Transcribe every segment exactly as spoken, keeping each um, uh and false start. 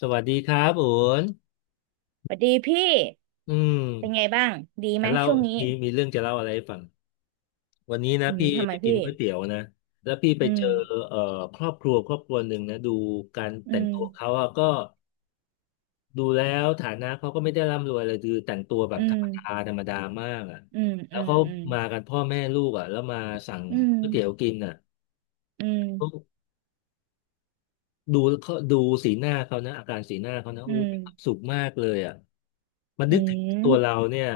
สวัสดีครับอุ๋นสวัสดีพี่อืมเป็นไงบ้าง ดีไหมจะเล่าช่วงนี้มีมีเรื่องจะเล่าอะไรให้ฟัง วันนี้อืนะมพี่ทำไมไปกิพี่ นก๋วยเตี๋ยวนะแล้วพี่ไปอืม เจอเอ่อครอบครัวครอบครัวหนึ่งนะดูการอืแต่งม ตัวเขาอะก็ดูแล้วฐานะเขาก็ไม่ได้ร่ำรวยเลยคือแต่งตัวแบอืบธรม รมดาธรรมดามากอะอืม แล้อืวม เขาอืม มากันพ่อแม่ลูกอะแล้วมาสั่งก๋วยเตี๋ยวกินอะ อืม ดูเขาดูสีหน้าเขานะอาการสีหน้าเขานะอือู้ม มีความสุขมากเลยอ่ะมันอืนึกถึงตัวเรามเนี่ย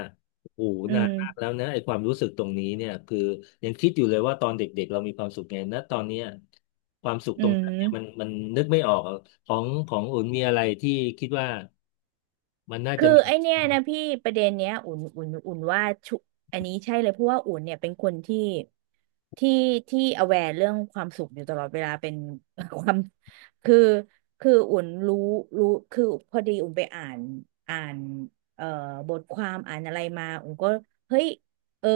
โอ้โหอืนามนมากแล้วนะไอ้ความรู้สึกตรงนี้เนี่ยคือยังคิดอยู่เลยว่าตอนเด็กๆเรามีความสุขไงนะตอนเนี้ยความสุขอืตรงมนั้อืนม เนี่ยมันมันนึกไม่ออกอะของของอุ่นมีอะไรที่คิดว่ามันน่าคืจะอมีไอเนี้ยนะพี่ประเด็นเนี้ยอุ่นอุ่นอุ่นว่าชุอันนี้ใช่เลยเพราะว่าอุ่นเนี่ยเป็นคนที่ที่ที่ aware เรื่องความสุขอยู่ตลอดเวลาเป็น ความคือคืออุ่นรู้รู้คือพอดีอุ่นไปอ่านอ่านเอ่อบทความอ่านอะไรมาอุ่นก็เฮ้ยเออ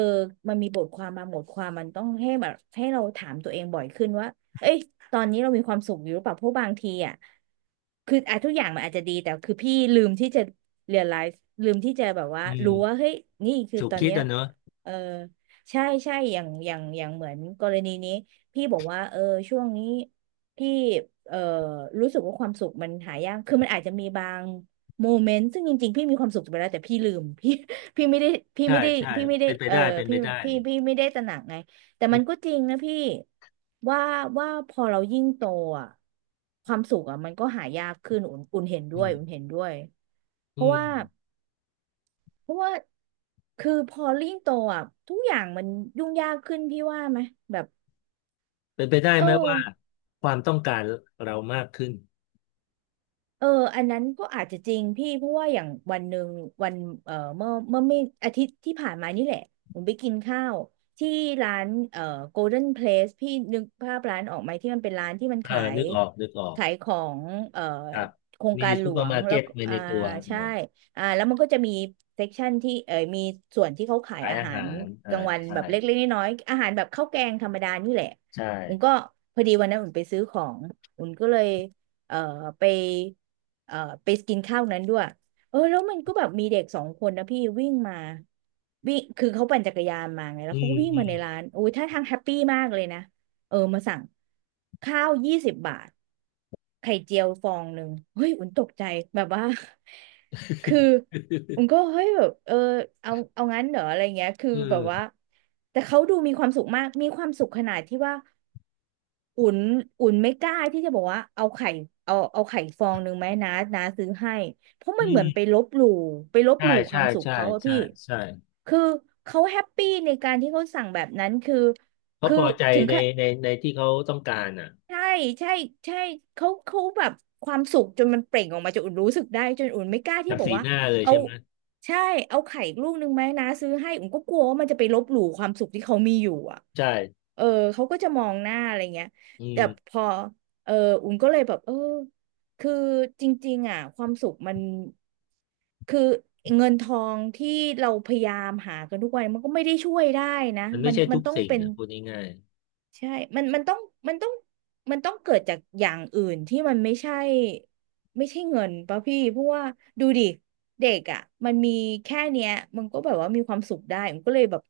มันมีบทความมาบทความมันต้องให้แบบให้เราถามตัวเองบ่อยขึ้นว่าเอ้ย ตอนนี้เรามีความสุขอยู่หรือเปล่าเพราะบางทีอ่ะคืออ่ะทุกอย่างมันอาจจะดีแต่คือพี่ลืมที่จะเรียลไลซ์ลืมที่จะแบบว่าอืรู้ว่ามเฮ้ยนี่คือถูกตอนคิดเนี้ยอ่ะเนอะเออใช่ใช่อย่างอย่างอย่างเหมือนกรณีนี้พี่บอกว่าเออช่วงนี้พี่เออรู้สึกว่าความสุขมันหายากคือมันอาจจะมีบางโมเมนต์ซึ่งจริงๆพี่มีความสุขไปแล้วแต่พี่ลืมพี่พี่ไม่ได้พี่ใช่ไม่ได้ใช่พี่ไม่ได้เป็นไปเออได้เป็นไปพี่ได้พี่พี่ไม่ได้ตระหนักไง แต่อืมันก็มจริงนะพี่ว่าว่าพอเรายิ่งโตอ่ะความสุขอ่ะมันก็หายากขึ้นอุ่นอุ่นเห็นด้อืวยมอุ่นเห็นด้วยเพอืราะมว่าเพราะว่าคือพอยิ่งโตอ่ะทุกอย่างมันยุ่งยากขึ้นพี่ว่าไหมแบบเป็นไปได้เออ ไหมว่าความต้องการเรามากขึ้น เอออันนั้นก็อาจจะจริงพี่เพราะว่าอย่างวันหนึ่งวันเอ่อเมื่อเมื่อไม่อาทิตย์ที่ผ่านมานี่แหละผมไปกินข้าวที่ร้านเอ่อ Golden Place พี่นึกภาพร้านออกไหมที่มันเป็นร้านที่มันเออขายนึกออกนึกออกขายของเอ่อครับโครงมีการหลซูเปอวร์งมาร์แล้เก็วตก็ไว้อ่าในตัวใช่นะอ่าแล้วมันก็จะมีเซกชันที่เอ่อมีส่วนที่เขาขายขายอาอาหารหารกอ่าลางวันใช่แบบเล็กๆน้อยๆอาหารแบบข้าวแกงธรรมดานี่แหละใช่อุ่นก็พอดีวันนั้นอุ่นไปซื้อของอุ่นก็เลย เอ่อไปเอ่อไปกินข้าวนั้นด้วยเออแล้วมันก็แบบมีเด็กสองคนนะพี่วิ่งมาวิ่งคือเขาปั่นจักรยานมาไงแล้อืวเขามก็วิ่งอืมาม ในร้านโอ้ยท่าทางแฮปปี้มากเลยนะเออมาสั่งข้าวยี่สิบบาทไข่เจียวฟองหนึ่งเฮ้ยอุ่นตกใจแบบว่า คืออุ่นก็ เฮ้ยแบบเออเอาเอางั้นเหรออะไรเงี้ยคือเอแบบอว่าแต่เขาดูมีความสุขมากมีความสุขขนาดที่ว่า อุ่นอุ่นไม่กล้าที่จะบอกว่าเอาไข่เอาเอาไข่ฟองหนึ่งไหมนะนะซื้อให้เพราะอืมันเหมือนมไปลบหลู่ไปลบใช่หลู่ควาใช่มสุขใช่เขาอะใช่พี่ใช่คือเขาแฮปปี้ในการที่เขาสั่งแบบนั้นคือเขาคือพอใจถึงในขะ ในในที่เขาต้องการอ่ะใช่ใช่ใช่เขาเขาแบบความสุขจนมันเปล่งออกมาจนอุ่นรู้สึกได้จนอุ่นไม่กล้าที่จากบอกสีว่าหน้าเลยเอาใช่ไหมใช่เอาไข่ลูกนึงไหมนะซื้อให้อุ่นก็กลัวว่ามันจะไปลบหลู่ความสุขที่เขามีอยู่อ่ะใช่เออเขาก็จะมองหน้าอะไรเงี้ยอืแต่มพอเอออุ่นก็เลยแบบเออคือจริงๆอ่ะความสุขมันคือเงินทองที่เราพยายามหากันทุกวันมันก็ไม่ได้ช่วยได้นะมันไม่มันใช่มันทุกต้องสิ่งเป็น อ่ะพูดง่ายใช่มันมันต้องมันต้องมันต้องเกิดจากอย่างอื่นที่มันไม่ใช่ไม่ใช่เงินป่ะพี่เพราะว่าดูดิเด็กอ่ะมันมีแค่เนี้ยมันก็แบบว่ามีความสุขได้มันก็เลยแบบ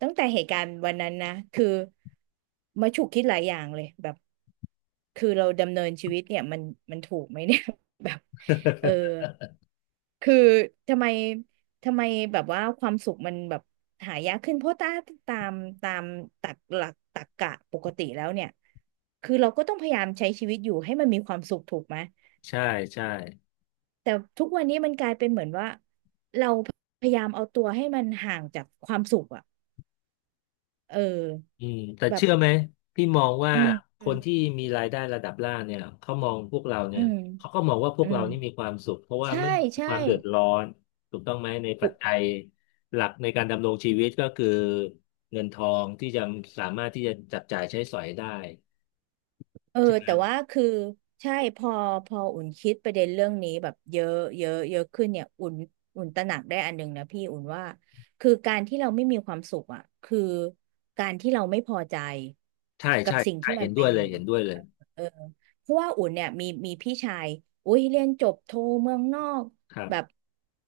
ตั้งแต่เหตุการณ์วันนั้นนะ คือมาฉุกคิดหลายอย่างเลยแบบคือเราดำเนินชีวิตเนี่ยมันมันถูกไหมเนี่ย แบบเออ คือทำไมทำไมแบบว่าความสุขมันแบบหายากขึ้นเพราะตาตามตามตักหลักตรรกะปกติแล้วเนี่ยคือเราก็ต้องพยายามใช้ชีวิตอยู่ให้มันมีความสุขถูกไหมๆใช่ใช่ แต่ทุกวันนี้มันกลายเป็นเหมือนว่าเราพยายามเอาตัวให้มันห่างจากความสุขอ่ะเอออืมแต่แบบเชื่อไหมพี่มองว่าอืมคอืมนที่มีรายได้ระดับล่างเนี่ยเขามองพวกเราเนี่ยเขาก็มองว่าพวอืกเรามนี่มีความสุขเพราะว่าใช่ไม่มีใช่ ความเดือดร้อนถูกต้องไหมในปัจจัยหลักในการดำรงชีวิตก็คือเงินทองที่จะสามารถที่จะจับจ่ายใช้สอยได้เออใช่ไหมแต่ว่าคือใช่พอพออุ่นคิดประเด็นเรื่องนี้แบบเยอะเยอะเยอะขึ้นเนี่ยอุ่นอุ่นตระหนักได้อันหนึ่งนะพี่อุ่นว่าคือการที่เราไม่มีความสุขอ่ะคือการที่เราไม่พอใจใช่กับใช่สิ่งใช่ที่มัเห็นนด้เป็วนยเลอยยู่ เห็นด้วยเลยเออเพราะว่าอุ่นเนี่ยมีมีพี่ชายอุ้ยเรียนจบโทเมืองนอกครัแบบบ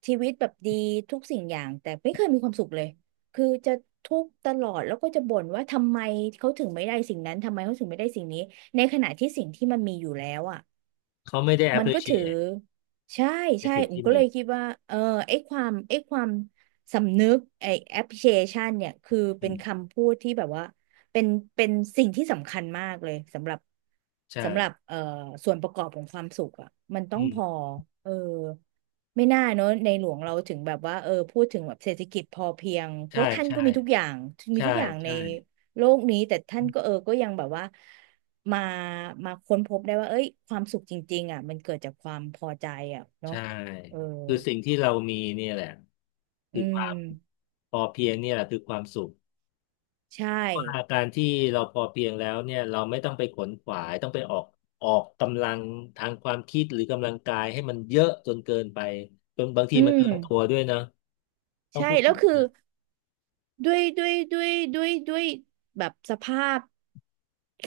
ชีวิตแบบดีทุกสิ่งอย่างแต่ไม่เคยมีความสุขเลยคือจะทุกข์ตลอดแล้วก็จะบ่นว่าทำไมเขาถึงไม่ได้สิ่งนั้นทำไมเขาถึงไม่ได้สิ่งนี้ในขณะที่สิ่งที่มันมีอยู่แล้วอ่ะ เขาไม่ได้ มันก็ถือ appreciate ใช่ในใช่สิ่งผมที่ก็มีเลยคิดว่าเออไอ้ความไอ้ความสำนึกไอ้ appreciation เนี่ยคืออืเป็นมคำพูดที่แบบว่าเป็นเป็นสิ่งที่สำคัญมากเลยสำหรับใช่สำหรับเอ่อส่วนประกอบของความสุขอ่ะมันต้ออืงมพอเออไม่น่าเนอะในหลวงเราถึงแบบว่าเออพูดถึงแบบเศรษฐกิจพอเพียงเพใช่ราะท่านใช่ก็มีทุกอย่างมีใช่ทุกอย่างในใช่ โลกนี้แต่ท่านก็เออก็ยังแบบว่า มามาค้นพบได้ว่าเอ้ยความสุขจริงๆอ่ะมันเกิดจากความพอใจอ่ะเนาะใช่เออคือสิ่งที่เรามีเนี่ยแหละอืคือความมพอเพียงเนี่ยแหละคือความสุขใช่เพราะว่าการที่เราพอเพียงแล้วเนี่ยเราไม่ต้องไปขนขวายต้องไปออกออกกำลังทางความคิดหรือกำลังกายให้มันเยอะจนเกินไปจนบางทีอืมันเกิมนตัวด้วยนะต้องใช่พูดแล้วคือ นะด้วยด้วยด้วยด้วยด้วยแบบสภาพ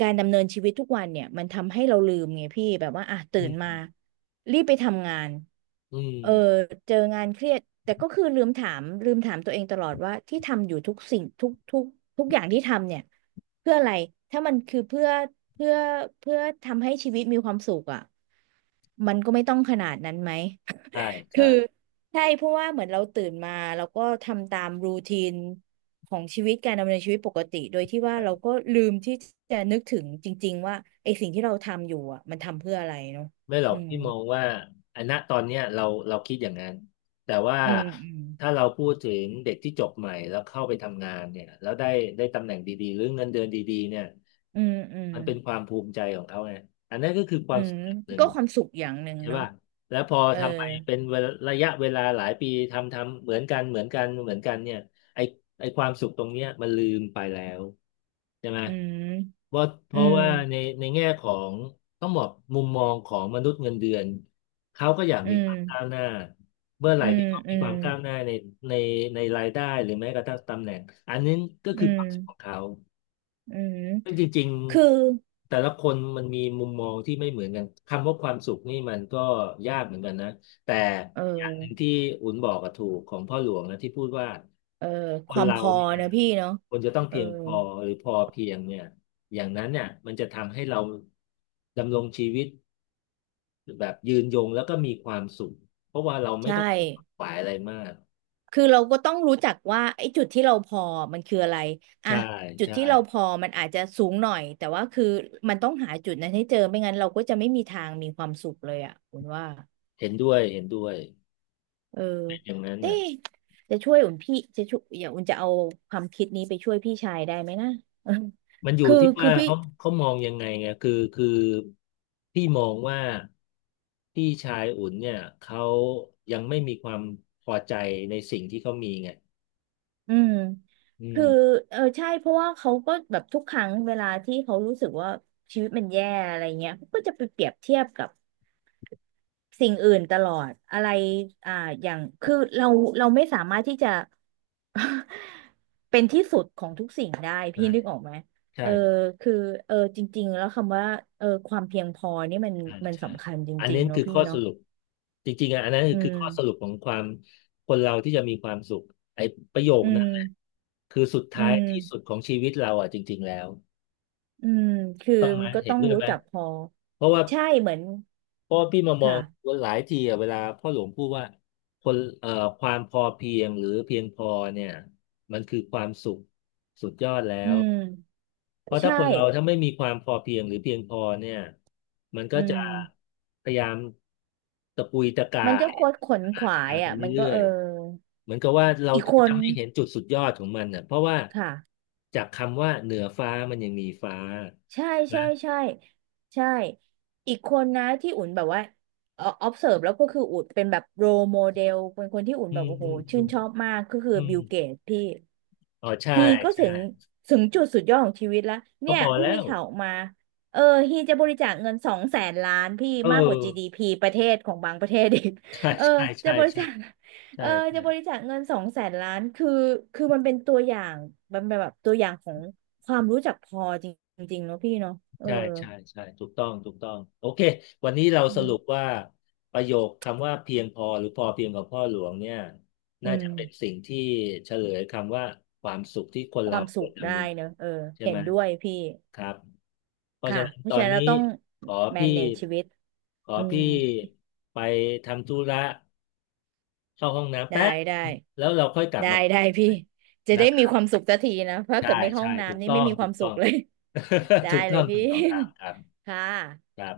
การดำเนินชีวิตทุกวันเนี่ยมันทำให้เราลืมไงพี่แบบว่าอ่ะตื่อืนมามรีบไปทำงานอืมเออเจองานเครียดแต่ก็คือลืมถามลืมถามตัวเองตลอดว่าที่ทำอยู่ทุกสิ่งทุกทุกทุกอย่างที่ทำเนี่ยเพื่ออะไรถ้ามันคือเพื่อเพื่อเพื่อทำให้ชีวิตมีความสุขอ่ะมันก็ไม่ต้องขนาดนั้นไหม ใช่คืใช่ อใช่เพราะว่าเหมือนเราตื่นมาเราก็ทำตามรูทีนของชีวิตการดำเนินชีวิตปกติโดยที่ว่าเราก็ลืมที่จะนึกถึงจริงๆว่าไอ้สิ่งที่เราทำอยู่อ่ะมันทำเพื่ออะไรเนาะไม่หรอือกมพี่มองว่าอันณตอนเนี้ยเราเราคิดอย่างนั้นแต่ว่าอืมอืมถ้าเราพูดถึงเด็กที่จบใหม่แล้วเข้าไปทำงานเนี่ยแล้วได้ได้ตำแหน่งดีๆหรือเงินเดือนดีๆเนี่ยอืมอืมมันเป็นความภูมิใจของเขาไงอันนั้นก็คือคอืวามมสำเร็จหนึ่ก็งความสุขอย่างหนึ่งใช่เนาะป่ะแล้วพอเออทำไปเป็นเวลาระยะเวลาหลายปีทำทำเหมือนกันเหมือนกันเหมือนกันเนี่ยไอ้ ไอ้ความสุขตรงเนี้ยมันลืมไปแล้วใช่ไหมอืมว่าเพอืราะมว่าในในแง่ของต้องบอกมุมมองของมนุษย์เงินเดือนเขาก็อยากอืมีมความก้าวหน้าเมื่อไหอืร่มที่เขาอืมีคมวามก้าวหน้าในในในรายได้หรือแม้กระทั่งตำแหน่งอันนี้ก็อืคือความมสุขของเขา อืมซึ่งจริงคือๆแต่ละคนมันมีมุมมองที่ไม่เหมือนกันคำว่าความสุขนี่มันก็ยากเหมือนกันนะแต่เออย่างหนึ่งอที่อุ่นบอกกับถูกของพ่อหลวงนะที่พูดว่าเออคคนวามเราพอเนี่ยนะพี่เนาะคนจะต้องเออเพียงพอหรือพอเพียงเนี่ยอย่างนั้นเนี่ยมันจะทำให้เราดำรงชีวิตแบบยืนยงแล้วก็มีความสุขเพราะว่าเราไม่ใช่ ต้องไปขวนขวายอะไรมากคือเราก็ต้องรู้จักว่าไอ้จุดที่เราพอมันคืออะไรอ่ะใช่จุดใช่ที่เราพอมันอาจจะสูงหน่อยแต่ว่าคือมันต้องหาจุดนั้นให้เจอไม่งั้นเราก็จะไม่มีทางมีความสุขเลยอ่ะอุ่นว่าเห็นด้วยเห็นด้วยเออเป็นอย่างนั้นเต้น่ะ จะช่วยอุ่นพี่จะช่วยอย่าอุ่นจะเอาความคิดนี้ไปช่วยพี่ชายได้ไหมนะเออ มันอ ยู่คือที่คืว่าอพี่เขาเขามองยังไงไงคือคือพี่มองว่าพี่ชายอุ่นเนี่ยเขายังไม่มีความพอใจในสิ่งที่เขามีไงอืมอืคือมเออใช่เพราะว่าเขาก็แบบทุกครั้งเวลาที่เขารู้สึกว่าชีวิตมันแย่อะไรเงี้ยเขาก็จะไปเปรียบเทียบกับ สิ่งอื่นตลอดอะไรอ่าอย่างคือเราเราไม่สามารถที่จะ เป็นที่สุดของทุกสิ่งได้ใช่พี่นึกออกไหมเอใช่อคือเออจริงๆแล้วคำว่าเออความเพียงพอนี่มันอ่ามันใช่สำคัญจอันรินี้งๆเนาะคือพี่ข้อสเนาะรุปจริงๆอ่ะอันนั้นอืคือมข้อสรุปของความคนเราที่จะมีความสุขไอ้ประโยคอืนั้มนแหละคือสุดอืท้ายมที่สุดของชีวิตเราอ่ะจริงๆแล้วอืมคือต้องไหมมันก็เห็ต้นองด้วยรู้ไหมจักพอเพราะว่า ใช่เหมือนเพราะว่าพี่มามอค่ะงว่าหลายทีอะเวลาพ่อหลวงพูดว่าคนเอ่อความพอเพียงหรือเพียงพอเนี่ยมันคือความสุขสุดยอดแล้อืวมเพราะถ้าใช่คนเราถ้าไม่มีความพอเพียงหรือเพียงพอเนี่ยมันก็อืจะมพยายามตะปุยตะกามันก็ยคดขวนขหาวาทายงไปอ่ะมันก็เรื่อเออยๆเหมือนกับว่าเราอีกคนจะไม่เห็นจุดสุดยอดของมันอ่ะเพราะว่าค่ะ จากคำว่าเหนือฟ้ามันยังมีฟ้าใช่นะใช่ใช่ใช่ อีกคนนะที่อุ่นแบบว่าเอ่อ observe แล้วก็คืออุ่นเป็นแบบ role model เป็นคนที่อุ่นอืแบบมโอ้โหอืมชื่อืนมชอบมากก็คืออืมบิลเกตพี่อ๋อใช่ฮีก็ใช่ ถึงถึงจุดสุดยอดของชีวิตแล้วก็เนี่ยพอเพิ่งแล้มีวข่าวออกมาเออฮีจะบริจาคเงินสองแสนล้านพี่เออมากกว่า จี ดี พี ประเทศของบางประเทศอีกใช่เออใช่จะใช่บริใช่จาค เอใช่อจะบริใช่จาคเงินสองแสนล้านคือคือมันเป็นตัวอย่างมันเป็นแบบตัวอย่างของความรู้จักพอจริงๆเนาะพี่เนาะเออใช่ใช่ใช่ถูกต้องถูกต้องโอเควันนี้เราอืสรุปมว่าประโยคคำว่าเพียงพอหรือพอเพียงของพ่อหลวงเนี่ยอืน่ามจะเป็นสิ่งที่เฉลยคำว่าความสุขที่คนคเราวามคสุวขรจะได้มีเนอะเออใช่เห็ไหมนด้วยพี่ครับเพราะค่ะฉะนั้นเพตราะอฉะนนั้นเรานี้ต้อง ขอพี่ manage ชีวิตขออืมพี่ไปทำธุระเข้าห้องน้ำแป๊ได้บได้แล้วเราค่อยกลับได้มาคุได้ยกันพี่ใหม่จะนะได้คมีรัคบ วามสุขสักทีนะเพราะใช่เกิดไม่เข้าใช่ห้องถูกน้ำนี่ต้อไม่งมีคถูวามกสุต้อขง เลย ได้ ถูกเลต้อยงพี่ ถูกต้องครับครับ ค่ะครับ